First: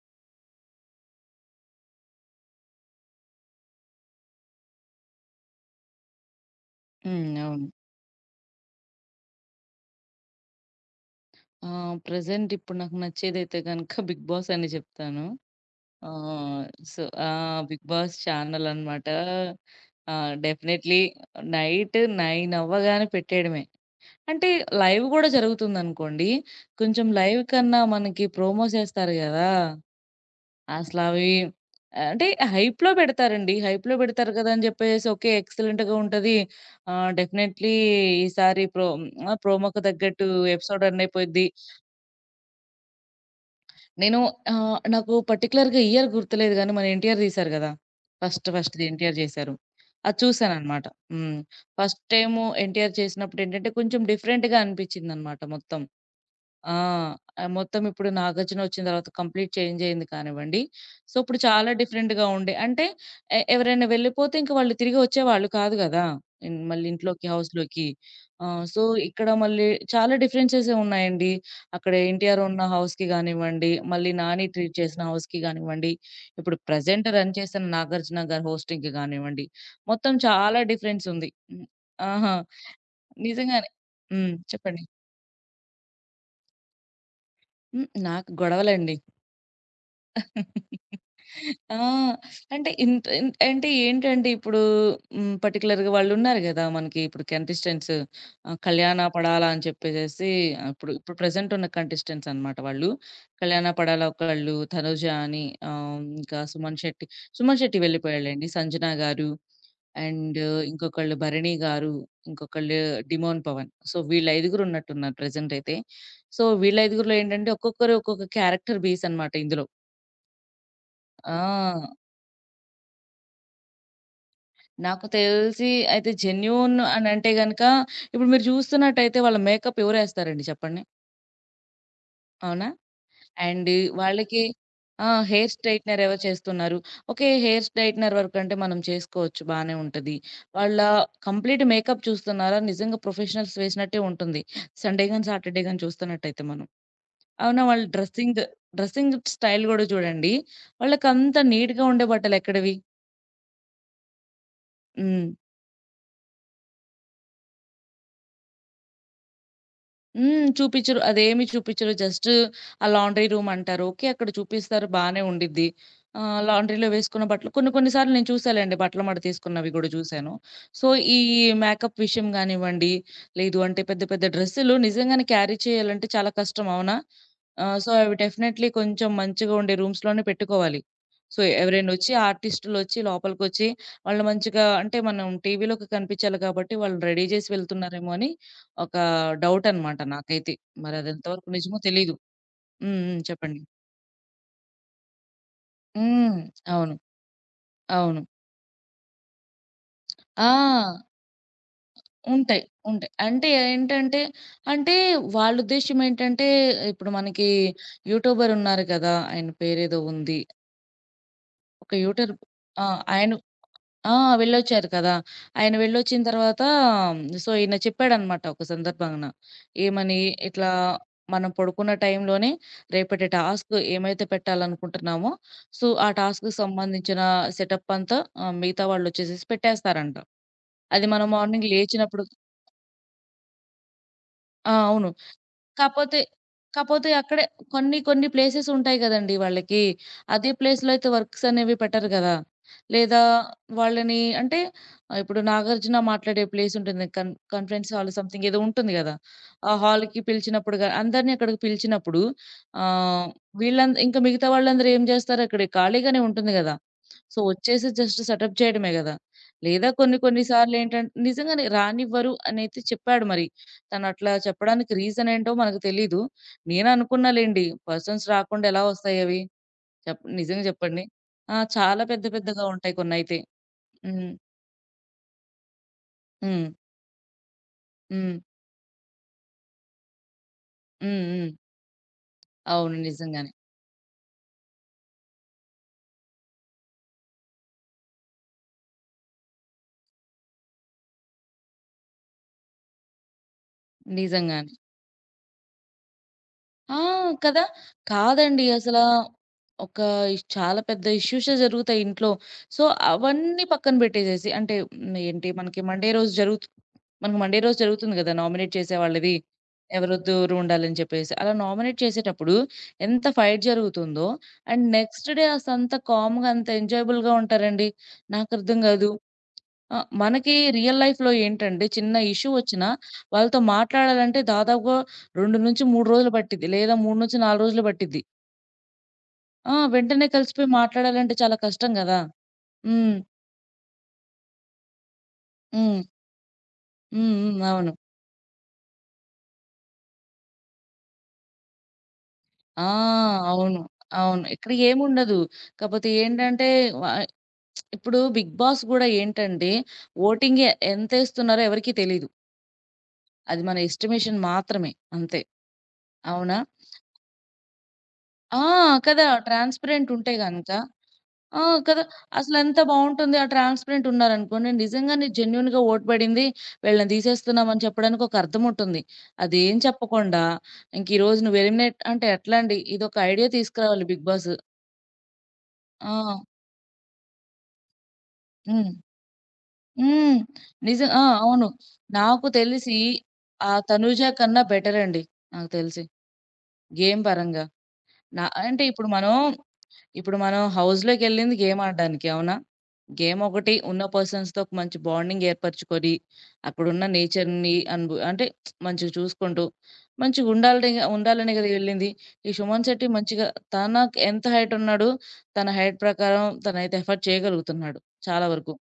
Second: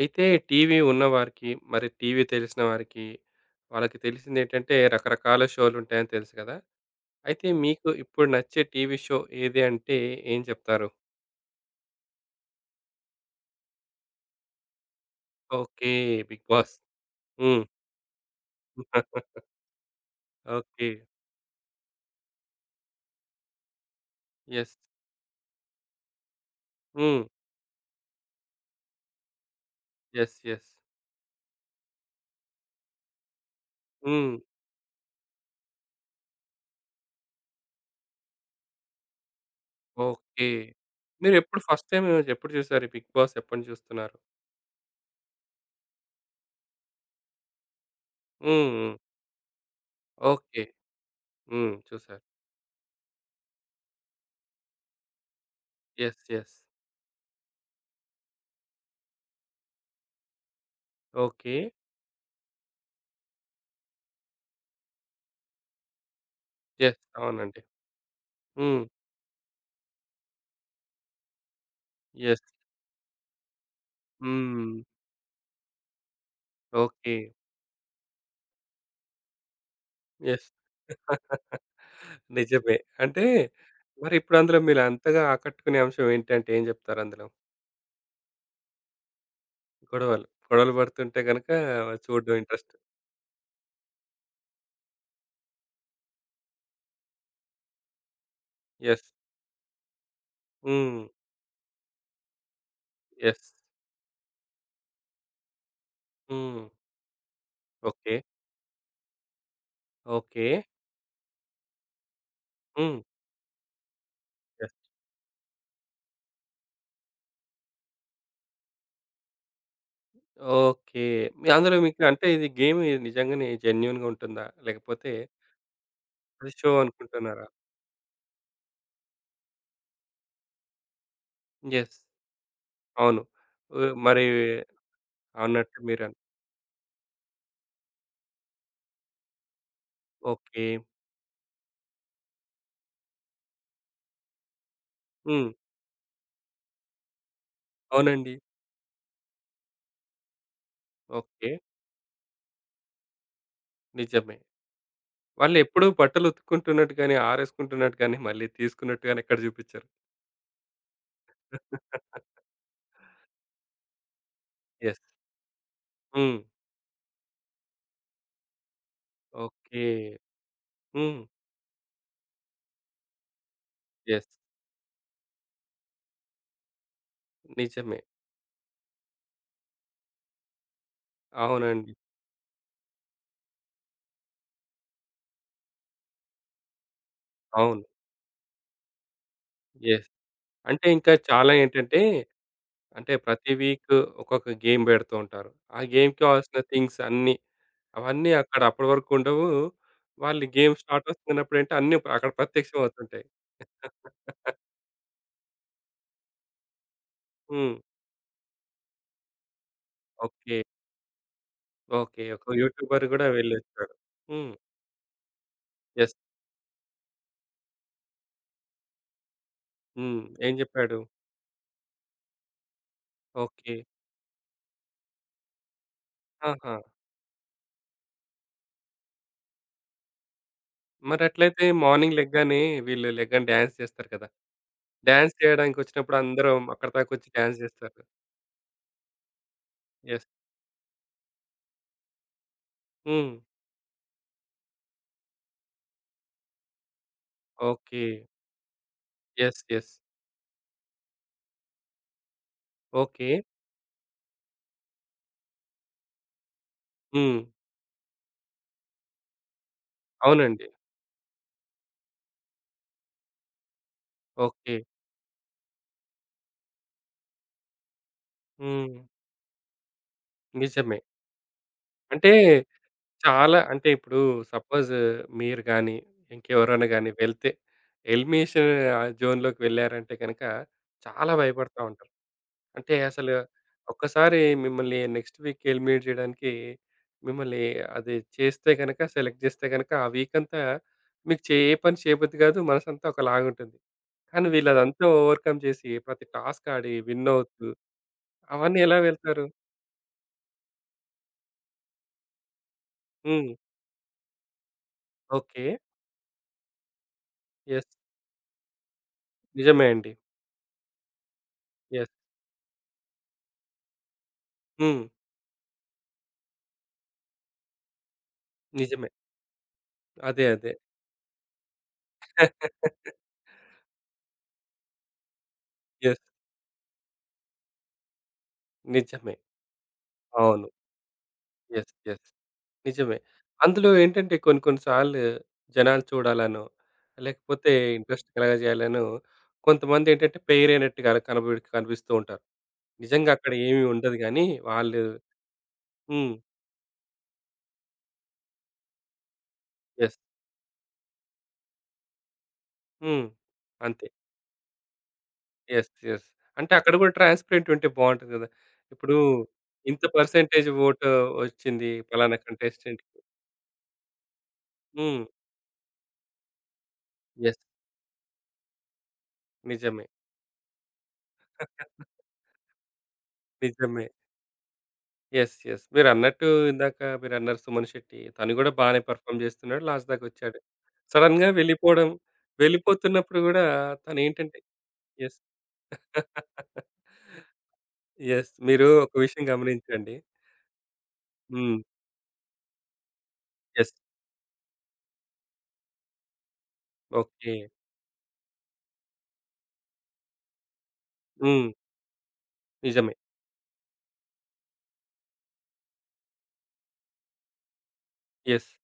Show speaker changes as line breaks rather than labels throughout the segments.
అయితే టీవీ ఉన్నవారికి, మరి టీవీ తెలిసిన వారికి, వాళ్ళకి తెలిసిందేంటంటే రకరకాల షోలుంటాయని తెలుసు కదా!
హ్మ్.
అయితే
అవును.
మీకు ఇప్పుడు నచ్చే టీవీ షో ఏది అంటే ఏం చెప్తారు?
ప్రెజెంట్ ఇప్పుడు నాకు నచ్చేదైతే గనక 'బిగ్ బాస్' అని చెప్తాను.
Okay. 'Big
uh,
boss.'
So, ఆ
హ్మ్.
'బిగ్ బాస్' ఛానల్ అనమాట.
ఓకే.
డెఫినైట్లీ నైట్ 9 అవ్వగానే పెట్టేయడమే. అంటే
యెస్.
లైవ్ గూడా జరుగుతుందనుకోండి. కొంచెం
హ్మ్.
లైవ్ కన్నా మనకి ప్రోమోస్ ఏస్తారు గదా!
యెస్. యెస్.
అసలు అవి అంటే హైప్‌లో పెడతారండి. హైప్‌లో పెడతారు
హ్మ్.
కదా అని చెప్పేసేసి, ఓకే, ఎక్సలెంట్‌గా ఉంటది. డెఫినైట్లీ ఈసారి ప్రోమోకి తగ్గట్టు
ఓకే.
ఎపిసోడ్ రన్ అయిపోద్ది.
మీరెప్పుడు ఫస్ట్ టైమ్ ఎప్పుడు చూసారు? ఈ 'బిగ్ బాస్' ఎప్పటినుంచి చూస్తున్నారు?
నేను నాకు పర్టిక్యులర్‌గా ఇయర్ గుర్తులేదు గానీ, మన ఎన్టీఆర్ తీశారు గదా! ఫస్ట్
హ్మ్.
ఫస్ట్‌ది
హ్మ్.
ఎన్టీఆర్ చేశారు. అది
ఓకే.
చూసాననమాట. హ్మ్.
హ్మ్.
ఫస్ట్
చూసారు.
టైము ఎన్టీఆర్ చేసినప్పుడేంటంటే, కొంచెం డిఫరెంట్‌గా అనిపించిందనమాట మొత్తం.
యెస్. యెస్.
ఆ! మొత్తం ఇప్పుడు 'నాగార్జున' వచ్చిన తర్వాత కంప్లీట్ చేంజ్ అయింది కానివ్వండి. సో, ఇప్పుడు
ఓకే.
చాలా డిఫరెంట్‌గా ఉండే అంటే ఎవరైనా వెళ్ళిపోతే ఇంక వాళ్ళు తిరిగి వచ్చేవాళ్ళు కాదు గదా! మళ్ళీ
యెస్.
ఇంట్లోకి,
అవునండి.
హౌస్‌లోకి. ఆ! సో,
హ్మ్.
ఇక్కడ చాలా డిఫరెన్సెసే ఉన్నాయండి. అక్కడ 'ఎన్టీఆర్'
యెస్.
ఉన్న హౌస్‌కి గానివ్వండి, మళ్ళీ 'నాని'
హ్మ్.
ట్రీట్ చేసిన హౌస్‌కి గానివ్వండి, ఇప్పుడు ప్రెజెంట్
ఓకే.
రన్ చేస్తున్న 'నాగార్జున' గారి హోస్టింగ్‌కి గానివ్వండి, మొత్తం
యెస్.
చాలా డిఫరెన్స్ ఉంది. హ్మ్. ఆహా!
నిజమే. అంటే
నిజంగానే. హ్మ్.
మరిప్పుడు అందులో మీరు
చెప్పండి.
అంతగా ఆకట్టుకునే అంశం ఏంటంటే ఏం జెప్తారు అందులో?
హ్మ్. నాకు గొడవలండి.
గొడవలు. గొడవలు పడుతుంటే గనక
ఆ!
చూడడం
అంటే
ఇంట్రెస్ట్.
ఇంత ఇన్ అంటే ఏంటంటే ఇప్పుడు హ్మ్. పర్టిక్యులర్‌గా వాళ్ళున్నారు గదా! మనకి ఇప్పుడు కంటెస్టెంట్స్ కల్యాణ
యెస్.
పడాలా అని చెప్పేసేసి ఆహ్, ఇప్పుడు
హ్మ్.
ఇప్పుడు ప్రెజెంట్ ఉన్న కంటెస్టెంట్స్ అన్నమాట వాళ్ళు.
యెస్.
కల్యాణ పడాల ఒకళ్ళు, తనుజ అని, ఇంకా
హ్మ్.
సుమన్ శెట్టి, సుమన్ శెట్టి
ఓకే.
వెళ్ళిపోయాడులెండి. సంజన గారు, అండ్
ఓకే.
ఇంకొకళ్ళు భరణి గారు, ఇంకొకళ్ళు
హ్మ్.
డిమోన్ పవన్. సో, వీళ్ళు ఐదుగురు
యెస్.
ఉన్నట్టున్నారు ప్రెజెంట్ అయితే. సో, వీళ్ళ ఐదుగురిలో ఏంటంటే ఒక్కొక్కరు ఒక్కొక్క క్యారెక్టర్ బేస్ అన్నమాట ఇందులో.
ఓకే. మీ అందులో
ఆ!
మీకు అంటే ఇది గేమ్ నిజంగానే జెన్యూన్‌గా ఉంటుందా?
నాకు
లేకపోతే
తెలిసి అయితే
అది షో
జెన్యూన్ అనంటే
అనుకుంటున్నారా?
గనక, ఇప్పుడు మీరు చూస్తున్నట్టయితే వాళ్ళ మేకప్ ఎవరేస్తారండి చెప్పండి?
యెస్.
అవునా?
అవును.
అండ్
మరి
వాళ్ళకి ఆ! హెయిర్
అన్నట్టు
స్ట్రెయిట్‌నర్
మీరు
ఎవరు చేస్తున్నారు? ఓకే. హెయిర్ స్ట్రెయిట్‌నర్ వరకంటే మనం చేసుకోవచ్చు బానే ఉంటది.
ఓకే.
వాళ్ళ కంప్లీట్ మేకప్ చూస్తున్నారా? నిజంగా ప్రొఫెషనల్స్ వేసినట్టే ఉంటుంది సండే గాని,
హ్మ్.
సాటర్‌డే గాని చూస్తున్నట్టయితే మనం. అవునా? వాళ్ళ
అవునండి.
డ్రెస్సింగ్ స్టైల్ గూడా చూడండి. వాళ్ళకంత
ఓకే.
నీట్‌గా ఉండే బట్టలెక్కడివి?
నిజమే.
హ్మ్.
వాళ్ళెప్పుడూ బట్టలు ఉతుక్కుంటున్నట్టు గాని, ఆరేసుకుంటున్నట్టు గాని, మళ్ళీ తీసుకున్నట్టు గాని ఎక్కడ చూపిచ్చరు.
హ్మ్. చూపిచ్చరు. అదేమి చూపిచ్చరు. జస్ట్ ఆ లాండ్రీ రూమ్ అంటారు. ఓకే. అక్కడ చూపిస్తారు
యెస్.
బానే ఉండిద్ది.
హ్మ్.
లాండ్రీలో వేసుకున్న బట్టలు కొన్ని కొన్ని సార్లు నేను చూసాలెండి, బట్టల మడత తీసుకున్నవి
ఓకే.
గూడా చూసాను. సో, ఈ
హ్మ్.
మేకప్ విషయం గానివ్వండి, లేదు అంటే పెద్ద పెద్ద
యెస్.
డ్రెస్సులు నిజంగానే క్యారీ చేయాలంటే చాలా కష్టం, అవునా? సో,
నిజమే.
అవి డెఫినైట్‌లీ కొంచెం మంచిగా ఉండే రూమ్స్‌లోనే పెట్టుకోవాలి. సో,
అవునండి. హ్మ్.
ఆర్టిస్టులొచ్చి లోపలికొచ్చి వాళ్ళు మంచిగా అంటే మనం టీవీలో కనిపిచ్చాలి కాబట్టి వాళ్ళు రెడీ జేసి
అవును.
వెళ్తున్నారేమో అని ఒక డౌటనమాట
యెస్.
నాకైతే.
అంటే ఇంకా
మరది ఎంతవరకు
చాలా
నిజమో
ఏంటంటే,
తెలీదు. హ్మ్.
అంటే
హ్మ్.
ప్రతి
చెప్పండి.
వీక్ ఒక్కొక్క గేమ్ పెడుతూ ఉంటారు. ఆ గేమ్‌కి
హ్మ్.
కావాల్సిన
అవును.
థింగ్స్ అన్నీ,
అవును.
అవన్నీ అక్కడ అప్పటి వరకు ఉండవు. వాళ్ళు
ఆ!
గేమ్ స్టార్ట్ అవుతున్నప్పుడు ఏంటి అన్నీ అక్కడ
ఉంటాయి.
ప్రత్యక్షం
ఉంటాయి.
అవుతుంటాయి.
అంటే ఏంటంటే, అంటే వాళ్ళ ఉద్దేశ్యం ఏంటంటే, ఇప్పుడు మనకి
హ్మ్.
యూట్యూబర్ ఉన్నారు కదా! ఆయన పేరేదో ఉంది.
ఓకే.
ఒక
ఓకే.
యూటర్
ఒక
ఆ!
యూట్యూబర్ గూడా
ఆయన
వెళ్ళొచ్చాడు.
ఆ!
హ్మ్.
వెళ్ళొచ్చారు కదా! ఆయన
యెస్.
వెళ్ళొచ్చిన తర్వాత సో, ఈయన చెప్పాడనమాట ఒక సందర్భాన. ఏమని,
హ్మ్. ఏం
ఇట్లా
జెప్పాడు?
మనం పడుకున్న టైంలోనే రేపటి టాస్క్
ఓకే.
ఏమైతే పెట్టాలనుకుంటున్నామో, సో, ఆ టాస్క్‌కి
ఆహా!
సంబంధించిన సెటప్ అంతా మిగతా వాళ్ళొచ్చేసేసి పెట్టేస్తారంట. అది మనం
మరట్లయితే
మార్నింగ్
మార్నింగ్
లేచినప్పుడు
లెగ్గానే వీళ్ళు లెగ్గానే డాన్స్ చేస్తారు కదా!
ఆ! అవును.
డాన్స్ చేయడానికొచ్చినప్పుడు
కాపోతే,
అందరూ అక్కడి
కాపోతే
దాకొచ్చి
అక్కడే
డాన్స్
కొన్ని
చేస్తారు.
కొన్ని ప్లేసెస్ ఉంటాయి గదండీ వాళ్ళకి.
యెస్.
అదే ప్లేస్‌లో అయితే వర్క్స్ అనేవి పెట్టరు గదా! లేదా
హ్మ్.
వాళ్ళని అంటే ఇప్పుడు 'నాగార్జున' మాట్లాడే ప్లేస్ ఉంటుంది. Conference
okay.
హాల్ సంథింగ్ ఏదో ఉంటుంది గదా!
యెస్.
ఆ
యెస్.
హాల్‌కి పిలిచినప్పుడు గా అందరిని అక్కడికి పిలిచినప్పుడు, ఆహ్,
ఓకే.
వీళ్ళంద ఇంకా మిగతా వాళ్ళందరూ ఏం జేస్తారు, అక్కడ ఖాళీగానే ఉంటుంది గదా!
హ్మ్.
సో, వచ్చేసి జస్ట్ సెటప్ చేయడమే గదా! లేదా కొన్ని కొన్ని
అవునండి.
సార్లేంటంటే నిజంగానే రానివ్వరు అనైతే చెప్పాడు మరి. తనట్లా
ఓకే.
చెప్పడానికి రీజన్ ఏంటో మనకు తెలీదు. నేననుకున్నా లెండి. పర్సన్స్ రాకుండా ఎలా
హ్మ్.
వస్తాయవి? నిజంగా
నిజమే.
చెప్పండి. ఆ! చాలా పెద్ద
అంటే
పెద్దగా ఉంటాయి కొన్నైతే.
చాలా అంటే ఇప్పుడు
హ్మ్.
సపోజ్ మీరు గాని,
హ్మ్.
ఇంకెవరైనా గాని వెళ్తే
హ్మ్.
ఎలిమినేషన్ జోన్‌లోకి వెళ్లారంటే గనక
హ్మ్.
చాలా
హ్మ్.
భయపడతా ఉంటారు. అంటే
అవును.
అసలు
నిజంగానే.
ఒక్కసారి మిమ్మల్ని నెక్స్ట్ వీక్ ఎలిమినేట్ చేయడానికి మిమ్మల్ని అది చేస్తే గనక సెలెక్ట్ చేస్తే గనక ఆ వీక్ అంతా మీకు ఏ పని చేయబద్ది కాదు. మనసంతా ఒకలాగుంటుంది. కానీ వీళ్ళు
నిజంగానే.
అదంతా ఓవర్‌కమ్ చేసి ప్రతి టాస్క్ ఆడి
ఆ!
విన్
కదా!
అవుతూ
కాదండి.
అవన్నీ ఎలా
అసలా
వెళ్తారు?
ఒక ఇష్ చాలా పెద్ద ఇష్యూసే జరుగుతాయి ఇంట్లో. సో,
హ్మ్.
అవన్నీ పక్కన పెట్టేసేసి అంటే హ్మ్. ఏంటి
ఓకే.
మనకి మండే రోజు జరుగుతు మనకు మండే రోజు
యెస్.
జరుగుతుంది కదా! నామినేట్ చేసే వాళ్ళది.
నిజమే అండి.
ఎవరు దూరం ఉండాలని చెప్పేసి. అలా నామినేట్
యెస్.
చేసేటప్పుడు ఎంత ఫైట్ జరుగుతుందో, అండ్
హ్మ్.
నెక్స్ట్ డే అసంత కామ్‌గా అంత ఎంజాయబుల్‌గా ఉంటారండి. నాకర్థం
నిజమే.
కాదు. ఆ!
అదే.
మనకి
అదే.
రియల్ లైఫ్‌లో ఏంటంటే చిన్న ఇష్యూ వచ్చినా వాళ్ళతో మాట్లాడాలంటే దాదాపుగా 2-3
యెస్.
రోజులు పట్టిద్ది. లేదా 3-4 రోజులు పట్టిద్ది.
నిజమే.
ఆ! వెంటనే
అవును.
కలిసిపోయి మాట్లాడాలంటే చాలా కష్టం
యెస్.
గదా!
యెస్.
హ్మ్.
నిజమే. అందులో ఏంటంటే కొన్ని కొన్ని సార్లు
హ్మ్.
జనాలు చూడాలనో,
హ్మ్. హ్మ్.
లేకపోతే
అవును.
ఇంట్రెస్ట్ కలగజేయాలనో కొంతమందేంటంటే పెయిరైనట్టుగా కనబడి కనిపిస్తూ ఉంటారు.
ఆ!
నిజంగా అక్కడ
అవును.
ఏమి ఉండదు
అవును.
గానీ
ఇక్కడ
వాళ్ళు
ఏముండదు. కాపోతే
హ్మ్.
ఏంటంటే వ ఇప్పుడు 'బిగ్ బాస్' గూడా ఏంటంటే
యెస్.
ఓటింగే ఎంతేస్తున్నారో ఎవరికీ తెలీదు.
హ్మ్.
అది మన
అంతే.
ఎస్టిమేషన్ మాత్రమే. అంతే.
యెస్. యెస్.
అవునా?
అంటే అక్కడ గూడా ట్రాన్స్‌పరెంట్ ఉంటే బావుంటది గదా!
ఆ!
ఇప్పుడు
కదా!
ఇంత
ట్రాన్స్‌పరెంట్ ఉంటే
పర్సెంటేజ్
గనక,
ఓటు
ఆ!
వచ్చింది
కదా!
పలానా
అసలెంత
కంటెస్టెంట్‌కి.
బావుంటుంది. ఆ ట్రాన్స్‌పరెంట్ ఉన్నారనుకోండి,
హ్మ్.
నిజంగానే జెన్యూన్‌గా ఓటు పడింది, వీళ్ళని
యెస్.
తీసేస్తున్నామని చెప్పడానికి ఒక అర్థం ఉంటుంది. అదేం
నిజమే.
చెప్పకుండా, ఇంక ఈరోజు నువ్వు ఎలిమినేట్ అంటే ఎట్లా అండి? ఇదొక ఐడియా
నిజమే.
తీసుకురావాలి 'బిగ్ బాస్'.
యెస్. యెస్.
ఆ!
మీరన్నట్టు ఇందాక మీరన్నారు 'సుమన్ శెట్టి' తను గూడా
హ్మ్.
బానే పెర్ఫార్మ్ జేస్తున్నాడు. లాస్ట్ దాకా
హ్మ్.
వచ్చాడు.
నిజం. ఆ!
సడెన్‌గా
అవును.
వెళ్ళిపోవడం
నాకు తెలిసి
వెళ్ళిపోతున్నప్పుడు గూడా
ఆ 'తనుజ'
తనేంటంటే
కన్నా బెటరండి
యెస్. యెస్.
నాకు తెలిసి, గేమ్ పరంగా. నా అంటే
మీరు
ఇప్పుడు
ఒక
మనం
విషయం గమనించండి.
ఇప్పుడు మనం హౌస్‌లోకెళ్ళింది
హ్మ్.
గేమ్ ఆడడానికి, అవునా? గేమ్ ఒకటి,
యెస్.
ఉన్న పర్సన్స్‌తో ఒక మంచి బాండింగ్ ఏర్పరచుకొని, అక్కడున్న
ఓకే.
నేచర్‌ని అనుభ అంటే మంచిగా చూసుకుంటూ, మంచిగుండాలనే ఉండాలనే
హ్మ్.
కదా వెళ్ళింది. ఈ సుమన్ శెట్టి
నిజమే.
మంచిగా, తనకి ఎంత హైట్ ఉన్నాడో, తన హైట్ ప్రకారం తనైతే ఎఫర్ట్ చేయగలుగుతున్నాడు చాలా
యెస్.
వరకు.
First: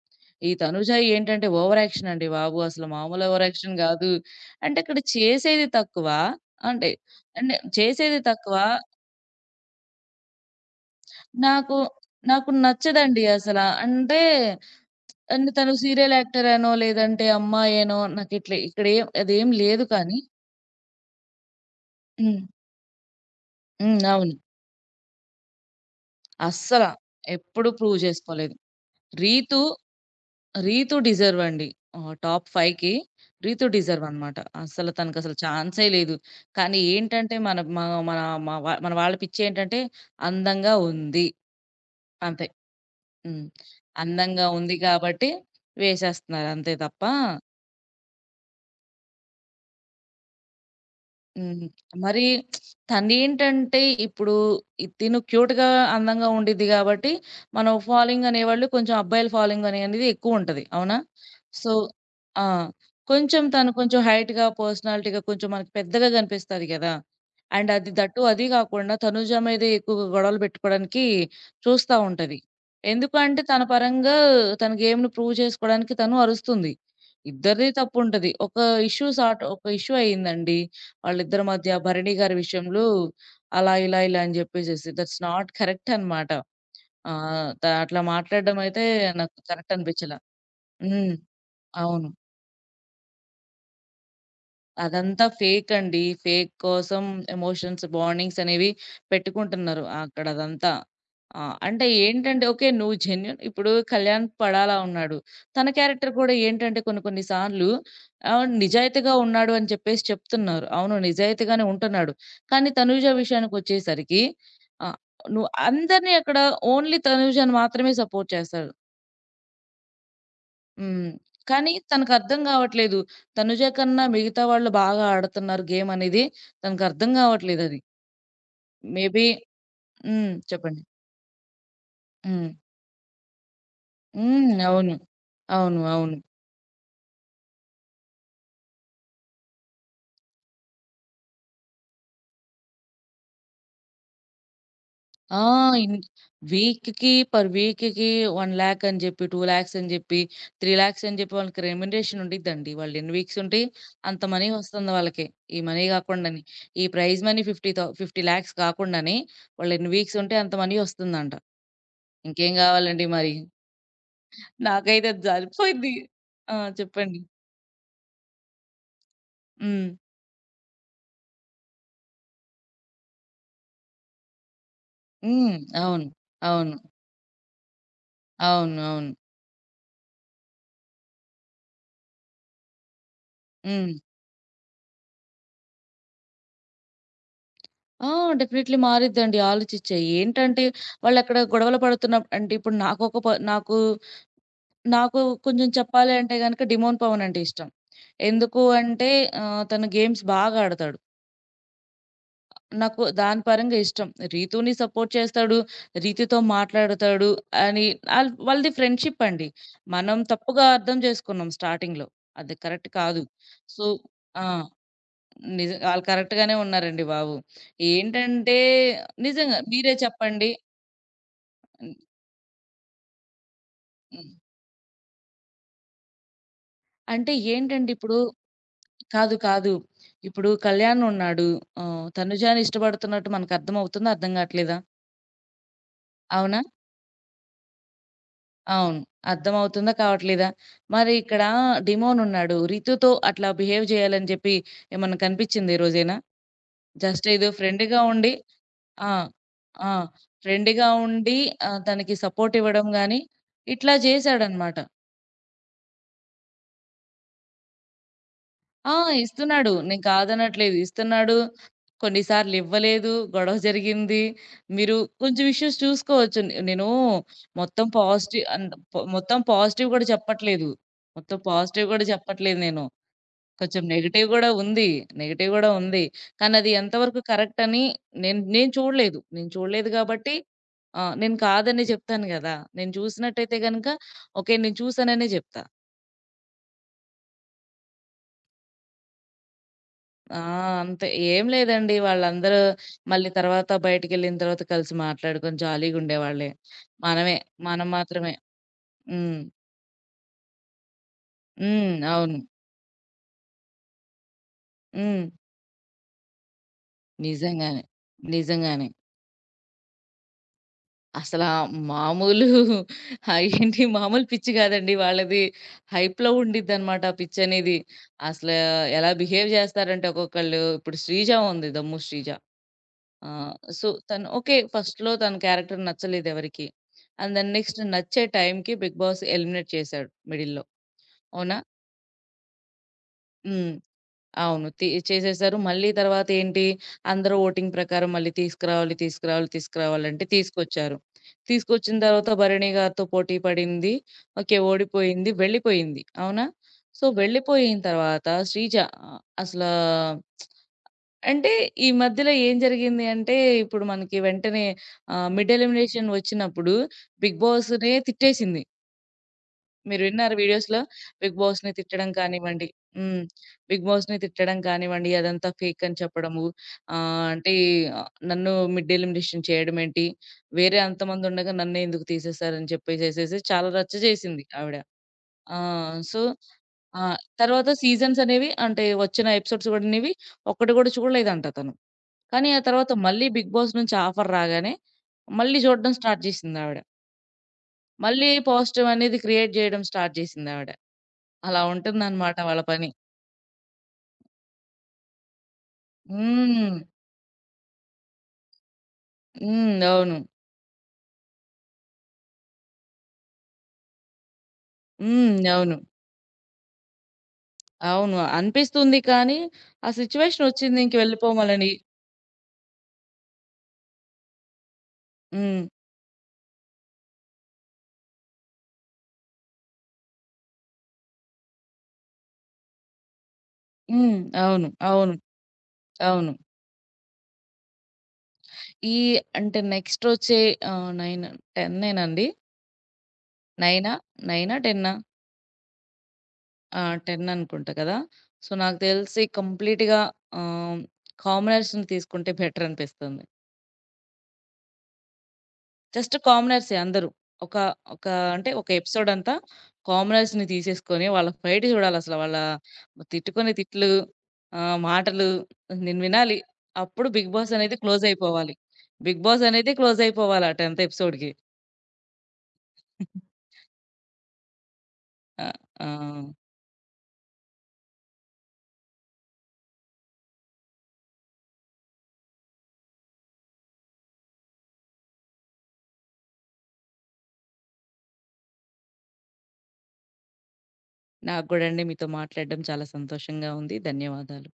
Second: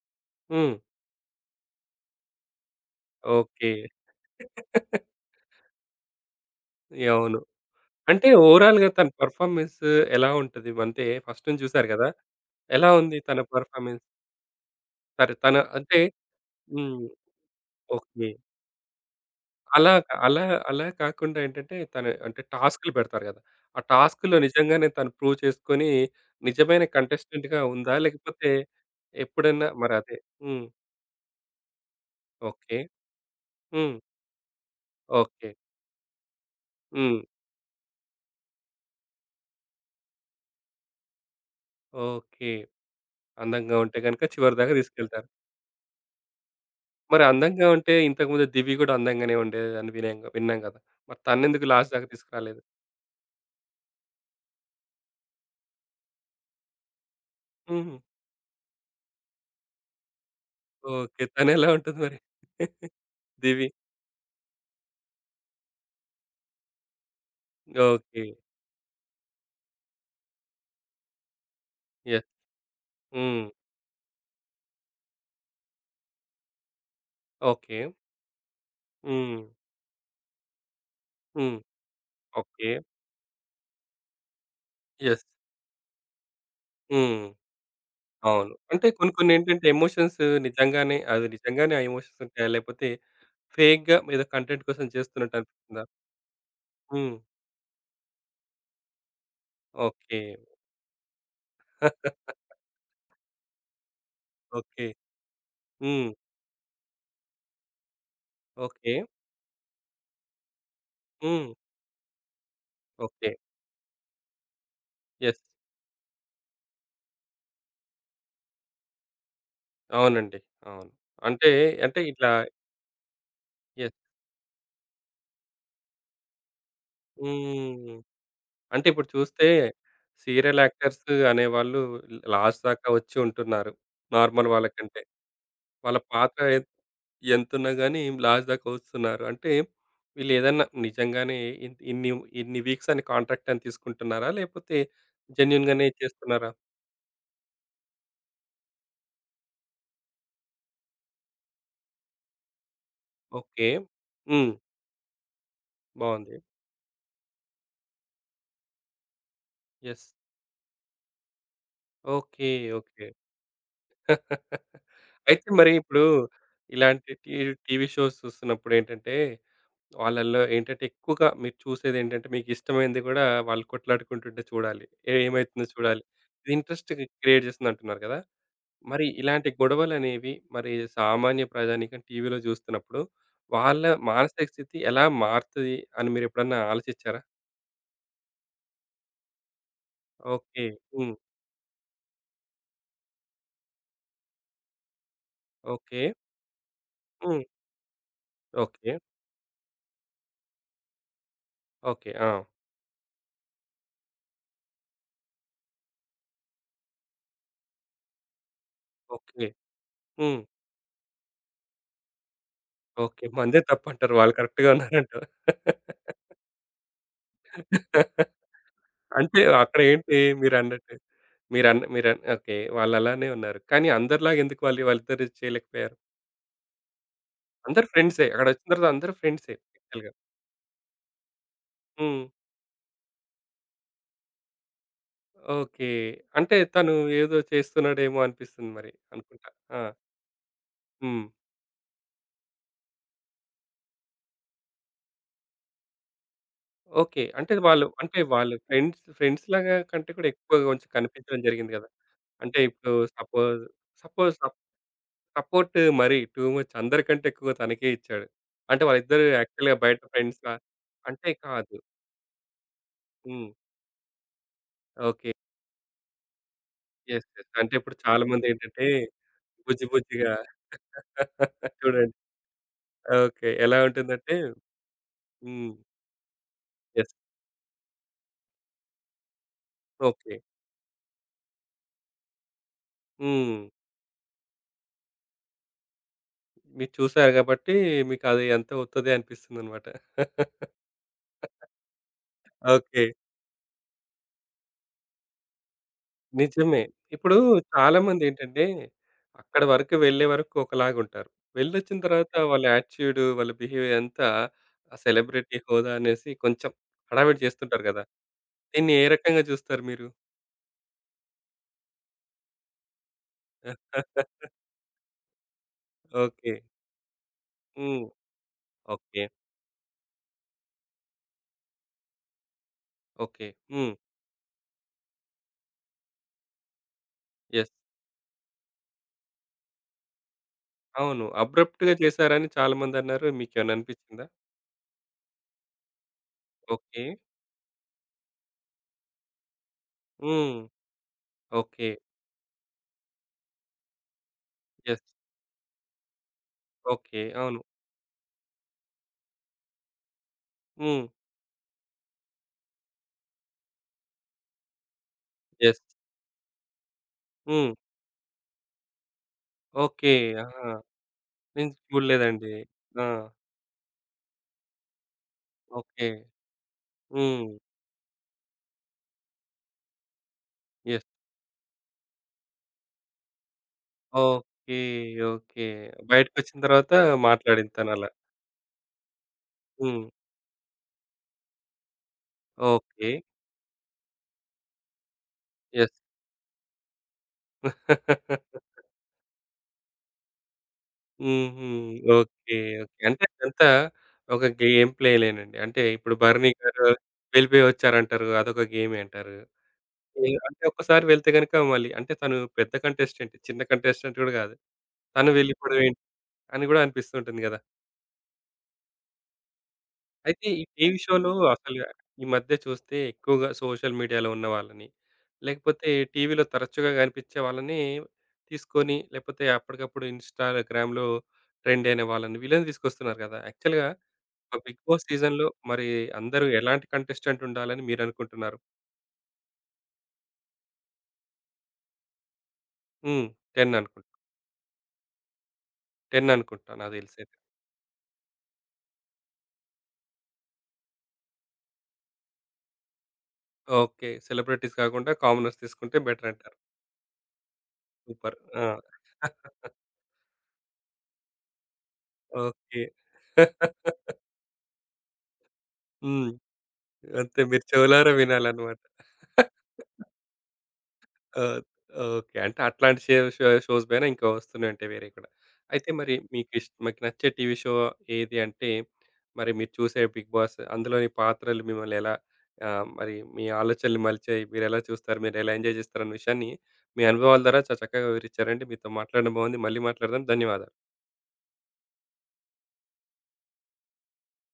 ఈ
హ్మ్.
తనుజ ఏంటంటే ఓవర్ యాక్షన్ అండి బాబు! అసలు మామూలు ఓవర్
ఓకే.
యాక్షన్ గాదు. అంటే ఇక్కడ చేసేది తక్కువ. అంటే
యా, అవును.
అంటే చేసేది
అంటే
తక్కువ.
ఓవరాల్‌గా తన పెర్ఫార్మెన్స్ ఎలా ఉంటది? అంటే ఫస్ట్ నుంచి
నాకు
చూసారు గదా!
నాకు
ఎలా ఉంది
నచ్చదండి
తన
అసల.
పెర్ఫార్మెన్స్?
అంటే,
సరే
అంటే
తన
తను
అంటే
సీరియల్ యాక్టర్ అనో,
హ్మ్.
లేదంటే అమ్మాయేనో
ఓకే.
నాకిట్లా ఇక్కడేం అదేం లేదు
అలా
కానీ
అలా అలా కాకుండా ఏంటంటే తను అంటే
హ్మ్.
టాస్క్‌లు పెడతారు గదా! ఆ
హ్మ్. అవును.
టాస్క్‌లో నిజంగానే తను ప్రూవ్ చేసుకొని నిజమైన
అస్సల
కంటెస్టెంట్‌గా
ఎప్పుడు
ఉందా?
ప్రూవ్
లేకపోతే
చేసుకోలేదు. రీతు,
ఎప్పుడన్నా మరి అదే హ్మ్.
రీతు డిజర్వ్ అండి. Top
okay.
5కి రీతు
హ్మ్.
డిజర్వ్ అన్నమాట. అసలు తనకసలు
ఓకే.
ఛాన్సే లేదు. కానీ
హ్మ్.
ఏంటంటే మన మ మన వాళ్ళ పిచ్చేంటంటే అందంగా ఉంది. అంతే.
ఓకే.
హ్మ్.
అందంగా ఉంటే గనుక
అందంగా
చివరి దాకా
ఉంది
తీసుకెళ్తారు.
కాబట్టి వేసేస్తున్నారు అంతే తప్ప.
మరి అందంగా ఉంటే ఇంతకుముందు 'దివి' గూడా అందంగానే ఉండేదని విన్నాం గదా! మరి
హ్మ్.
తనెందుకు లాస్ట్ దాకా
మరి
తీసుకురాలేదు?
తనేంటంటే ఇప్పుడు తిను క్యూట్‌గా, అందంగా ఉండిద్ది గాబట్టి, మనం
హ్మ్.
ఫాలోయింగ్ అనేవాళ్ళు కొంచెం అబ్బాయిల ఫాలోయింగ్ అనే అనేది ఎక్కువుంటది. అవునా?
ఓకే. తనెలా
సో,
ఉంటుంది మరి?
ఆ! కొంచెం
'దివి'
తను కొంచెం హైట్‌గా, పర్సనాలిటీగా కొంచెం మనకి పెద్దగా గనిపిస్తది గదా! అండ్ అది దట్టు
ఓకే.
అది గాకుండా తనుజ మీదే ఎక్కువగా గొడవలు పెట్టుకోవడానికి చూస్తా
యెస్.
ఉంటది. ఎందుకు అంటే
హ్మ్.
తన పరంగా తన గేమ్‌ని ప్రూవ్ చేసుకోవడానికి తను అరుస్తుంది. ఇద్దరిది
ఓకే.
తప్పుంటది. ఒక ఇష్యూ
హ్మ్.
సార్ట్ ఒక ఇష్యూ అయిందండి వాళ్ళిద్దరి
హ్మ్.
మధ్య 'భరణి' గారి
ఓకే.
విషయంలో. అలా, ఇలా, ఇలా అని జెప్పేసేసి దట్స్
యెస్.
నాట్ కరెక్ట్ అనమాట.
హ్మ్.
ఆహ్, త అట్లా
అవును.
మాట్లాడడం అయితే
అంటే కొన్ని కొన్ని
నాకు
ఏంటంటే
కరెక్ట్
ఎమోషన్స్
అనిపిచ్చలా.
నిజంగానే
హ్మ్.
అది నిజంగానే ఆ
అవును.
ఎమోషన్స్ ఉంటాయా? లేకపోతే ఫేక్‌గా ఏదో కంటెంట్ కోసం
అదంతా
చేస్తున్నట్టు అనిపిస్తుందా?
ఫేకండి. ఫేక్ కోసం
హ్మ్.
ఎమోషన్స్, బాండింగ్స్ అనేవి పెట్టుకుంటున్నారు
ఓకే.
అక్కడ అదంతా. ఆ! అంటే ఏంటంటే ఓకే. నువ్వు జెన్యూన్ ఇప్పుడు 'కళ్యాణ్ పడాలా'
ఓకే.
ఉన్నాడు, తన
హ్మ్.
క్యారెక్టర్ కూడా ఏంటంటే కొన్ని కొన్ని సార్లు
ఓకే.
నిజాయితీగా ఉన్నాడు అని చెప్పేసి చెప్తున్నారు. అవును.
హ్మ్.
నిజాయితీగానే ఉంటున్నాడు. కానీ తనూజ
ఓకే.
విషయానికొచ్చేసరికి ఆహ్,
యెస్.
నువ్వు అందరిని అక్కడ ఓన్లీ తనూజని మాత్రమే సపోర్ట్ చేస్తాడు.
అవునండి. అవును.
హ్మ్.
అంటే,
కానీ
అంటే ఇట్లా
తనకర్థం గావట్లేదు. 'తనుజ'
యెస్.
కన్నా మిగతా వాళ్ళు బాగా ఆడుతున్నారు గేమ్ అనేది తనకర్థం గావట్లేదది.
హ్మ్. అంటే ఇప్పుడు
మేబీ
చూస్తే
హ్మ్.
సీరియల్
చెప్పండి.
యాక్టర్స్ అనేవాళ్ళు
హ్మ్.
లాస్ట్ దాకా వచ్చి ఉంటున్నారు. నార్మల్
హ్మ్. అవును.
వాళ్ళకంటే.
అవును.
వాళ్ళ
అవును.
పాత్ర ఎంతున్నా గాని లాస్ట్ దాకా వస్తున్నారు. అంటే వీళ్ళేదన్నా నిజంగానే ఇన్ ఇన్ని ఇన్ని వీక్స్ అని కాంట్రాక్ట్ అని తీసుకుంటున్నారా? లేపోతే
ఆ!
జెన్యూన్‌గానే
ఇన్
చేస్తున్నారా?
వీక్‌కి పర్ వీక్‌కి 1,00,000 అని జెప్పి, 2,00,000 అని జెప్పి, 3,00,000 అని జెప్పి వాళ్ళకి రెమ్యునరేషన్ ఉండిద్దండి. వాళ్ళు ఎన్ని వీక్స్ ఉంటే
ఓకే.
అంత మనీ
హ్మ్.
వస్తుంది వాళ్ళకి. ఈ మనీ
బావుంది.
గాకుండానే. ఈ ప్రైజ్ మనీ ఫిఫ్టీ థౌ 50,00,000 కాకుండానే వాళ్ళు ఎన్ని
యెస్.
వీక్స్ ఉంటే అంత మనీ వస్తుందంట.
ఓకే.
ఇంకేం గావాలండి
ఓకే.
మరి? నాకైతే అది
అయితే మరి
సరిపోయిద్ది.
ఇప్పుడు
ఆ!
ఇలాంటి
చెప్పండి.
టీవీ షోస్ చూస్తున్నప్పుడేంటంటే,
హ్మ్.
వాళ్ళల్లో ఏంటంటే ఎక్కువగా మీరు చూసేదేంటంటే మీకిష్టమైంది గూడా వాళ్ళు కొట్లాడుకుంటుంటే చూడాలి. ఏ
హ్మ్.
ఏమైతుందో చూడాలి.
అవును.
ఇది
అవును.
ఇంట్రెస్ట్ క్రియేట్ చేస్తుందంటున్నారు కదా!
అవును.
మరి
అవును.
ఇలాంటి గొడవలనేవి మరి సామాన్య ప్రజానీకం టీవీలో చూస్తున్నప్పుడు, వాళ్ళ
హ్మ్.
మానసిక స్థితి ఎలా మారుతది అని మీరెప్పుడన్నా ఆలోచించారా?
ఆ! డెఫినైట్‌లీ మారిద్దండి. ఆలోచిచ్చాయి.
ఓకే.
ఏంటంటే
హ్మ్.
వాళ్ళక్కడ గొడవలు పడుతున్న అంటే ఇప్పుడు నాకొక ప నాకు, నాకు కొంచెం
ఓకే.
చెప్పాలి అంటే గనక డిమోన్ పవన్ అంటే
హ్మ్.
ఇష్టం. ఎందుకు
ఓకే.
అంటే తను గేమ్స్ బాగా ఆడతాడు.
ఓకే. ఆ!
నాకు దాని పరంగా ఇష్టం. రీతూని సపోర్ట్ చేస్తాడు. రీతూతో మాట్లాడతాడు అని, ఆల్ వాళ్ళది ఫ్రెండ్‌షిప్
ఓకే.
అండి. మనం
హ్మ్.
తప్పుగా అర్థం చేసుకున్నాం స్టార్టింగ్‌లో. అది కరెక్ట్ కాదు.
ఓకే. మందే
సో
తప్పంటారు. వాళ్ళు
ఆ!
కరెక్ట్‌గా ఉన్నారంటావు.
ఆళ్ళు కరెక్ట్‌గానే ఉన్నారండి బాబు. ఏంటంటే
అంటే
నిజంగా మీరే
అక్కడేంటి
చెప్పండి.
మీరన్నట్టు మీరన్న
హ్మ్.
మీరన్ ఓకే. వాళ్ళలానే ఉన్నారు. కానీ
హ్మ్.
అందరిలాగా ఎందుకు వాళ్ళు వాళ్ళిద్దరు చేయలేకపోయారు?
అంటే
అందరూ
ఏంటండి ఇప్పుడు
ఫ్రెండ్సే. అక్కడొచ్చిన తర్వాత అందరూ
కాదు.
ఫ్రెండ్సే
కాదు.
యాక్చువల్‌గా.
ఇప్పుడు కళ్యాణ్ ఉన్నాడు.
హ్మ్.
తనుజాని ఇష్టపడుతున్నట్టు మనకు అర్థమవుతుందా? అర్థం కావట్లేదా?
ఓకే. అంటే
అవునా?
తను ఏదో చేస్తున్నాడేమో అనిపిస్తుంది మరి
అవును.
అనుకుంటా. ఆ!
అర్థమవుతుందా? కావట్లేదా? మరి
హ్మ్.
ఇక్కడ డిమోనున్నాడు. రితుతో అట్లా బిహేవ్ జేయాలని జెప్పి ఏమన్నా కనిపిచ్చిందా ఈ రోజైనా?
ఓకే.
జస్ట్ ఏదో
అంటే వాళ్ళు
ఫ్రెండ్‌గా
అంటే
ఉండి
వాళ్ళు ఫ్రెండ్స్
ఆ!
ఫ్రెండ్స్ లాగా
ఆ!
కంటే కూడా ఎక్కువగా కొంచెం
ఫ్రెండ్‌గా ఉండి
కనిపించడం జరిగింది గదా!
తనకి సపోర్ట్
అంటే
ఇవ్వడం
ఇప్పుడు
గాని,
సపోజ్
ఇట్లా
సపోజ్ సప్
జేశాడనమాట.
సపోర్ట్ మరి టూ మచ్ అందరికంటే ఎక్కువ తనకే ఇచ్చాడు. అంటే
ఆ!
వాళ్ళిద్దరూ
ఇస్తున్నాడు.
యాక్చువల్‌గా బయట
నేను
ఫ్రెండ్సా?
కాదనట్లేదు.
అంటే
ఇస్తున్నాడు.
కాదు.
కొన్నిసార్లు ఇవ్వలేదు.
హ్మ్.
గొడవ జరిగింది. మీరు
ఓకే.
కొంచెం ఇష్యూస్ చూసుకోవచ్చు. నేను
యెస్. యెస్. అంటే
మొత్తం
ఇప్పుడు చాలా
పాజిటివ్ అండ్
మందేంటంటే
పొ మొత్తం
బుజ్జి
పాజిటివ్ కూడా
బుజ్జిగా
చెప్పట్లేదు. మొత్తం పాజిటివ్ కూడా
చూడండి.
చెప్పట్లేదు నేను.
ఓకే. ఎలా
కొంచెం నెగెటివ్
ఉంటుందంటే
గూడా ఉంది. నెగెటివ్ గూడా
హ్మ్.
ఉంది. కానీ అది
యెస్.
ఎంతవరకు కరెక్ట్ అని నేను నేను చూడలేదు. నేను చూడలేదు
ఓకే.
గాబట్టి నేను కాదనే చెప్తాను గదా! నేను చూసినట్టయితే
హ్మ్.
గనక ఓకే. నేను చూసాననే జెప్తా.
మీరు చూసారు గాబట్టి, మీకది ఎంత ఉత్తదే అనిపిస్తుందనమాట.
ఆ! అంతే. ఏం లేదండి. వాళ్ళందరూ
ఓకే.
మళ్ళీ తర్వాత బయటికెళ్ళిన తర్వాత కలిసి మాట్లాడుకొని జాలీగుండేవాళ్ళే.
నిజమే. ఇప్పుడు
మనమే, మనం మాత్రమే.
చాలామందేంటంటే,
హ్మ్.
అక్కడి వరకు వెళ్ళే వరకు ఒకలాగుంటారు.
హ్మ్.
వెళ్ళొచ్చిన తర్వాత
అవును.
వాళ్ళ యాటిట్యూడ్, వాళ్ళ బిహేవియర్ అంతా ఆ
హ్మ్.
సెలబ్రిటీ హోదా అనేసి కొంచెం హడావిడి
నిజంగానే.
చేస్తుంటారు గదా!
నిజంగానే.
దీన్ని ఏ రకంగా చూస్తారు మీరు?
అసలా మామూలు ఏంటి మామూలు పిచ్చి కాదండి వాళ్ళది. హైప్‌లో
ఓకే.
ఉండిద్దనమాట ఆ పిచ్చనేది.
హ్మ్.
అసలు ఎలా
ఓకే.
బిహేవ్ జేస్తారంటే ఒక్కొక్కళ్ళు, ఇప్పుడు 'శ్రీజ' ఉంది. 'దమ్ము శ్రీజ.' ఆ!
ఓకే.
సో,
హ్మ్.
తను ఓకే. ఫస్ట్‌లో తన క్యారెక్టర్ నచ్చలేదెవరికీ. And then
yes.
నెక్స్ట్ నచ్చే టైంకి 'బిగ్ బాస్' ఎలిమినేట్ చేశాడు మిడిల్‌లో.
అవును.
అవునా?
అబ్రప్ట్‌గా చేశారని చాలామందన్నారు.
హ్మ్.
మీకేమన్నా అనిపిచ్చిందా?
అవును. చేసేసారు. మళ్ళీ తర్వాతేంటి,
ఓకే.
అందరూ ఓటింగ్ ప్రకారం మళ్ళీ తీసుకురావాలి, తీసుకురావాలి, తీసుకురావాలంటే
హ్మ్.
తీసుకొచ్చారు.
ఓకే.
తీసుకొచ్చిన తర్వాత భరణి గారితో పోటీ పడింది. ఓకే.
యెస్.
ఓడిపోయింది. వెళ్ళిపోయింది. అవునా? So,
okay. అవును.
వెళ్ళిపోయిన తర్వాత శ్రీజ అసలా
హ్మ్.
అంటే ఈ మధ్యలో ఏం జరిగింది అంటే, ఇప్పుడు మనకి వెంటనే మిడ్
యెస్.
ఎలిమినేషన్ వచ్చినప్పుడు 'బిగ్
హ్మ్.
బాస్‌నే' తిట్టేసింది. మీరు
ఓకే.
విన్నారా
ఆహా!
వీడియోస్‌లో? 'బిగ్
నేను
బాస్‌ని' తిట్టడం
చూడలేదండి.
కానివ్వండి
ఆ!
హ్మ్. 'బిగ్ బాస్‌ని' తిట్టడం కానివ్వండి, అదంతా ఫేక్ అని
ఓకే.
చెప్పడము.
హ్మ్.
అంటే నన్ను మిడ్ ఎలిమినేషన్ చేయడం ఏంటి? వేరే
యెస్.
అంతమంది ఉండగా నన్నే ఎందుకు తీసేసారని చెప్పేసేసేసి చాలా రచ్చ చేసింది
ఓకే.
ఆవిడ. ఆ!
ఓకే.
సో,
బయటకొచ్చిన తర్వాత
ఆ! తర్వాత
మాట్లాడింది తనలా.
సీజన్స్ అనేవి అంటే వచ్చిన ఎపిసోడ్స్
హ్మ్.
కూడానివి ఒక్కటి కూడా చూడలేదంట తను. కానీ ఆ తర్వాత
ఓకే.
మళ్ళీ 'బిగ్ బాస్' నుంచి ఆఫర్ రాగానే, మళ్ళీ చూడడం
యెస్.
స్టార్ట్ చేసిందావిడ. మళ్ళీ పాజిటివ్ అనేది క్రియేట్ చేయడం స్టార్ట్ చేసిందావిడ. అలా
హుహు.
ఉంటుందన్నమాట
ఓకే.
వాళ్ళ పని.
ఓకే. అంటే అదంతా ఒక గేమ్ ప్లే లేనండి. అంటే ఇప్పుడు 'భరణి'
హ్మ్.
గారు వెళ్ళిపోయి వచ్చారంటారు. అదొక గేమే అంటారు.
హ్మ్. అవును.
ఈ అంటే ఒక్కసారి వెళ్తే గనుక మళ్ళీ అంటే తను పెద్ద కంటెస్టెంట్. చిన్న కంటెస్టెంట్ గూడా గాదు. తను
హ్మ్. అవును.
వెళ్ళిపోవడం ఏంటి? అని గూడా అనిపిస్తుంటుంది గదా!
అవును. అనిపిస్తుంది కానీ, ఆ
అయితే
సిట్యుయేషన్
ఈ
వచ్చింది ఇంక
టీవీ షోలో
వెళ్ళిపోమలని.
అసలు ఈ మధ్య చూస్తే ఎక్కువగా సోషల్ మీడియాలో ఉన్న వాళ్ళని,
హ్మ్.
లేకపోతే టీవీలో తరచుగా కనిపించే వాళ్ళని తీసుకొని, లేకపోతే అప్పటికప్పుడు ఇన్‌స్టాగ్రామ్‌లో ట్రెండ్ అయిన వాళ్ళని, వీళ్ళని తీసుకొస్తున్నారు గదా! యాక్చువల్‌గా
హ్మ్.
ఒక
అవును.
'బిగ్ బాస్'
అవును.
సీజన్‌లో మరి
అవును.
అందరూ ఎలాంటి కంటెస్టెంట్ ఉండాలని మీరనుకుంటున్నారు?
ఈ అంటే నెక్స్ట్ వచ్చే 9, 10 నండి.
హ్మ్. 10
9ఆ?
అనుకుంటా.
9ఆ? 10ఆ?
10 అనుకుంటా
ఆ!
నాకు
10
తెలిసైతే.
అనుకుంటా కదా! సో, నాకు తెలిసి కంప్లీట్‌గా ఆహ్, కామనర్స్‌ని తీసుకుంటే బెటర్ అనిపిస్తుంది.
ఓకే. సెలబ్రిటీస్ కాకుండా కామనర్స్ తీసుకుంటే
జస్ట్
బెటర్ అంటారు.
కామనర్సే అందరూ. ఒక ఒక
సూపర్.
అంటే
ఆ!
ఒక ఎపిసోడ్ అంతా కామనర్స్‌ని తీసేసుకొని వాళ్ళ ఫైట్ చూడాలసల. వాళ్ళ
ఓకే.
తిట్టుకునే తిట్లు, మాటలు నేను
హ్మ్.
వినాలి. అప్పుడు 'బిగ్
అంతే.
బాస్'
మీరు
అనేది క్లోజ్
చెవులారా
అయిపోవాలి.
వినాలన్నమాట.
'బిగ్ బాస్' అనేది క్లోజ్ అయిపోవాలి ఆ 10థ్ ఎపిసోడ్‌కి.
ఓహ్! ఓకే. అంటే అట్లాంటి షే షో షోస్ పైన ఇంకా వస్తున్నాయి ఉంటాయి వేరే కూడా.
ఆ! ఆ!
అయితే మరి మీకిష్ మీకు నచ్చే టీవీ షో ఏది అంటే, మరి మీరు చూసే 'బిగ్ బాస్' అందులోని పాత్రలు మిమ్మల్ని ఎలా మరి మీ ఆలోచనలు మలిచాయి? మీరెలా చూస్తారు? మీరెలా ఎంజాయ్ చేస్తారన్న విషయాన్ని మీ అనుభవాల ద్వారా చాలా చక్కగా వివరించారండి. మీతో మాట్లాడడం బాగుంది. మళ్ళీ మాట్లాడదాం. ధన్యవాదాలు.
నాకు గూడా అండి మీతో మాట్లాడడం చాలా సంతోషంగా ఉంది. ధన్యవాదాలు.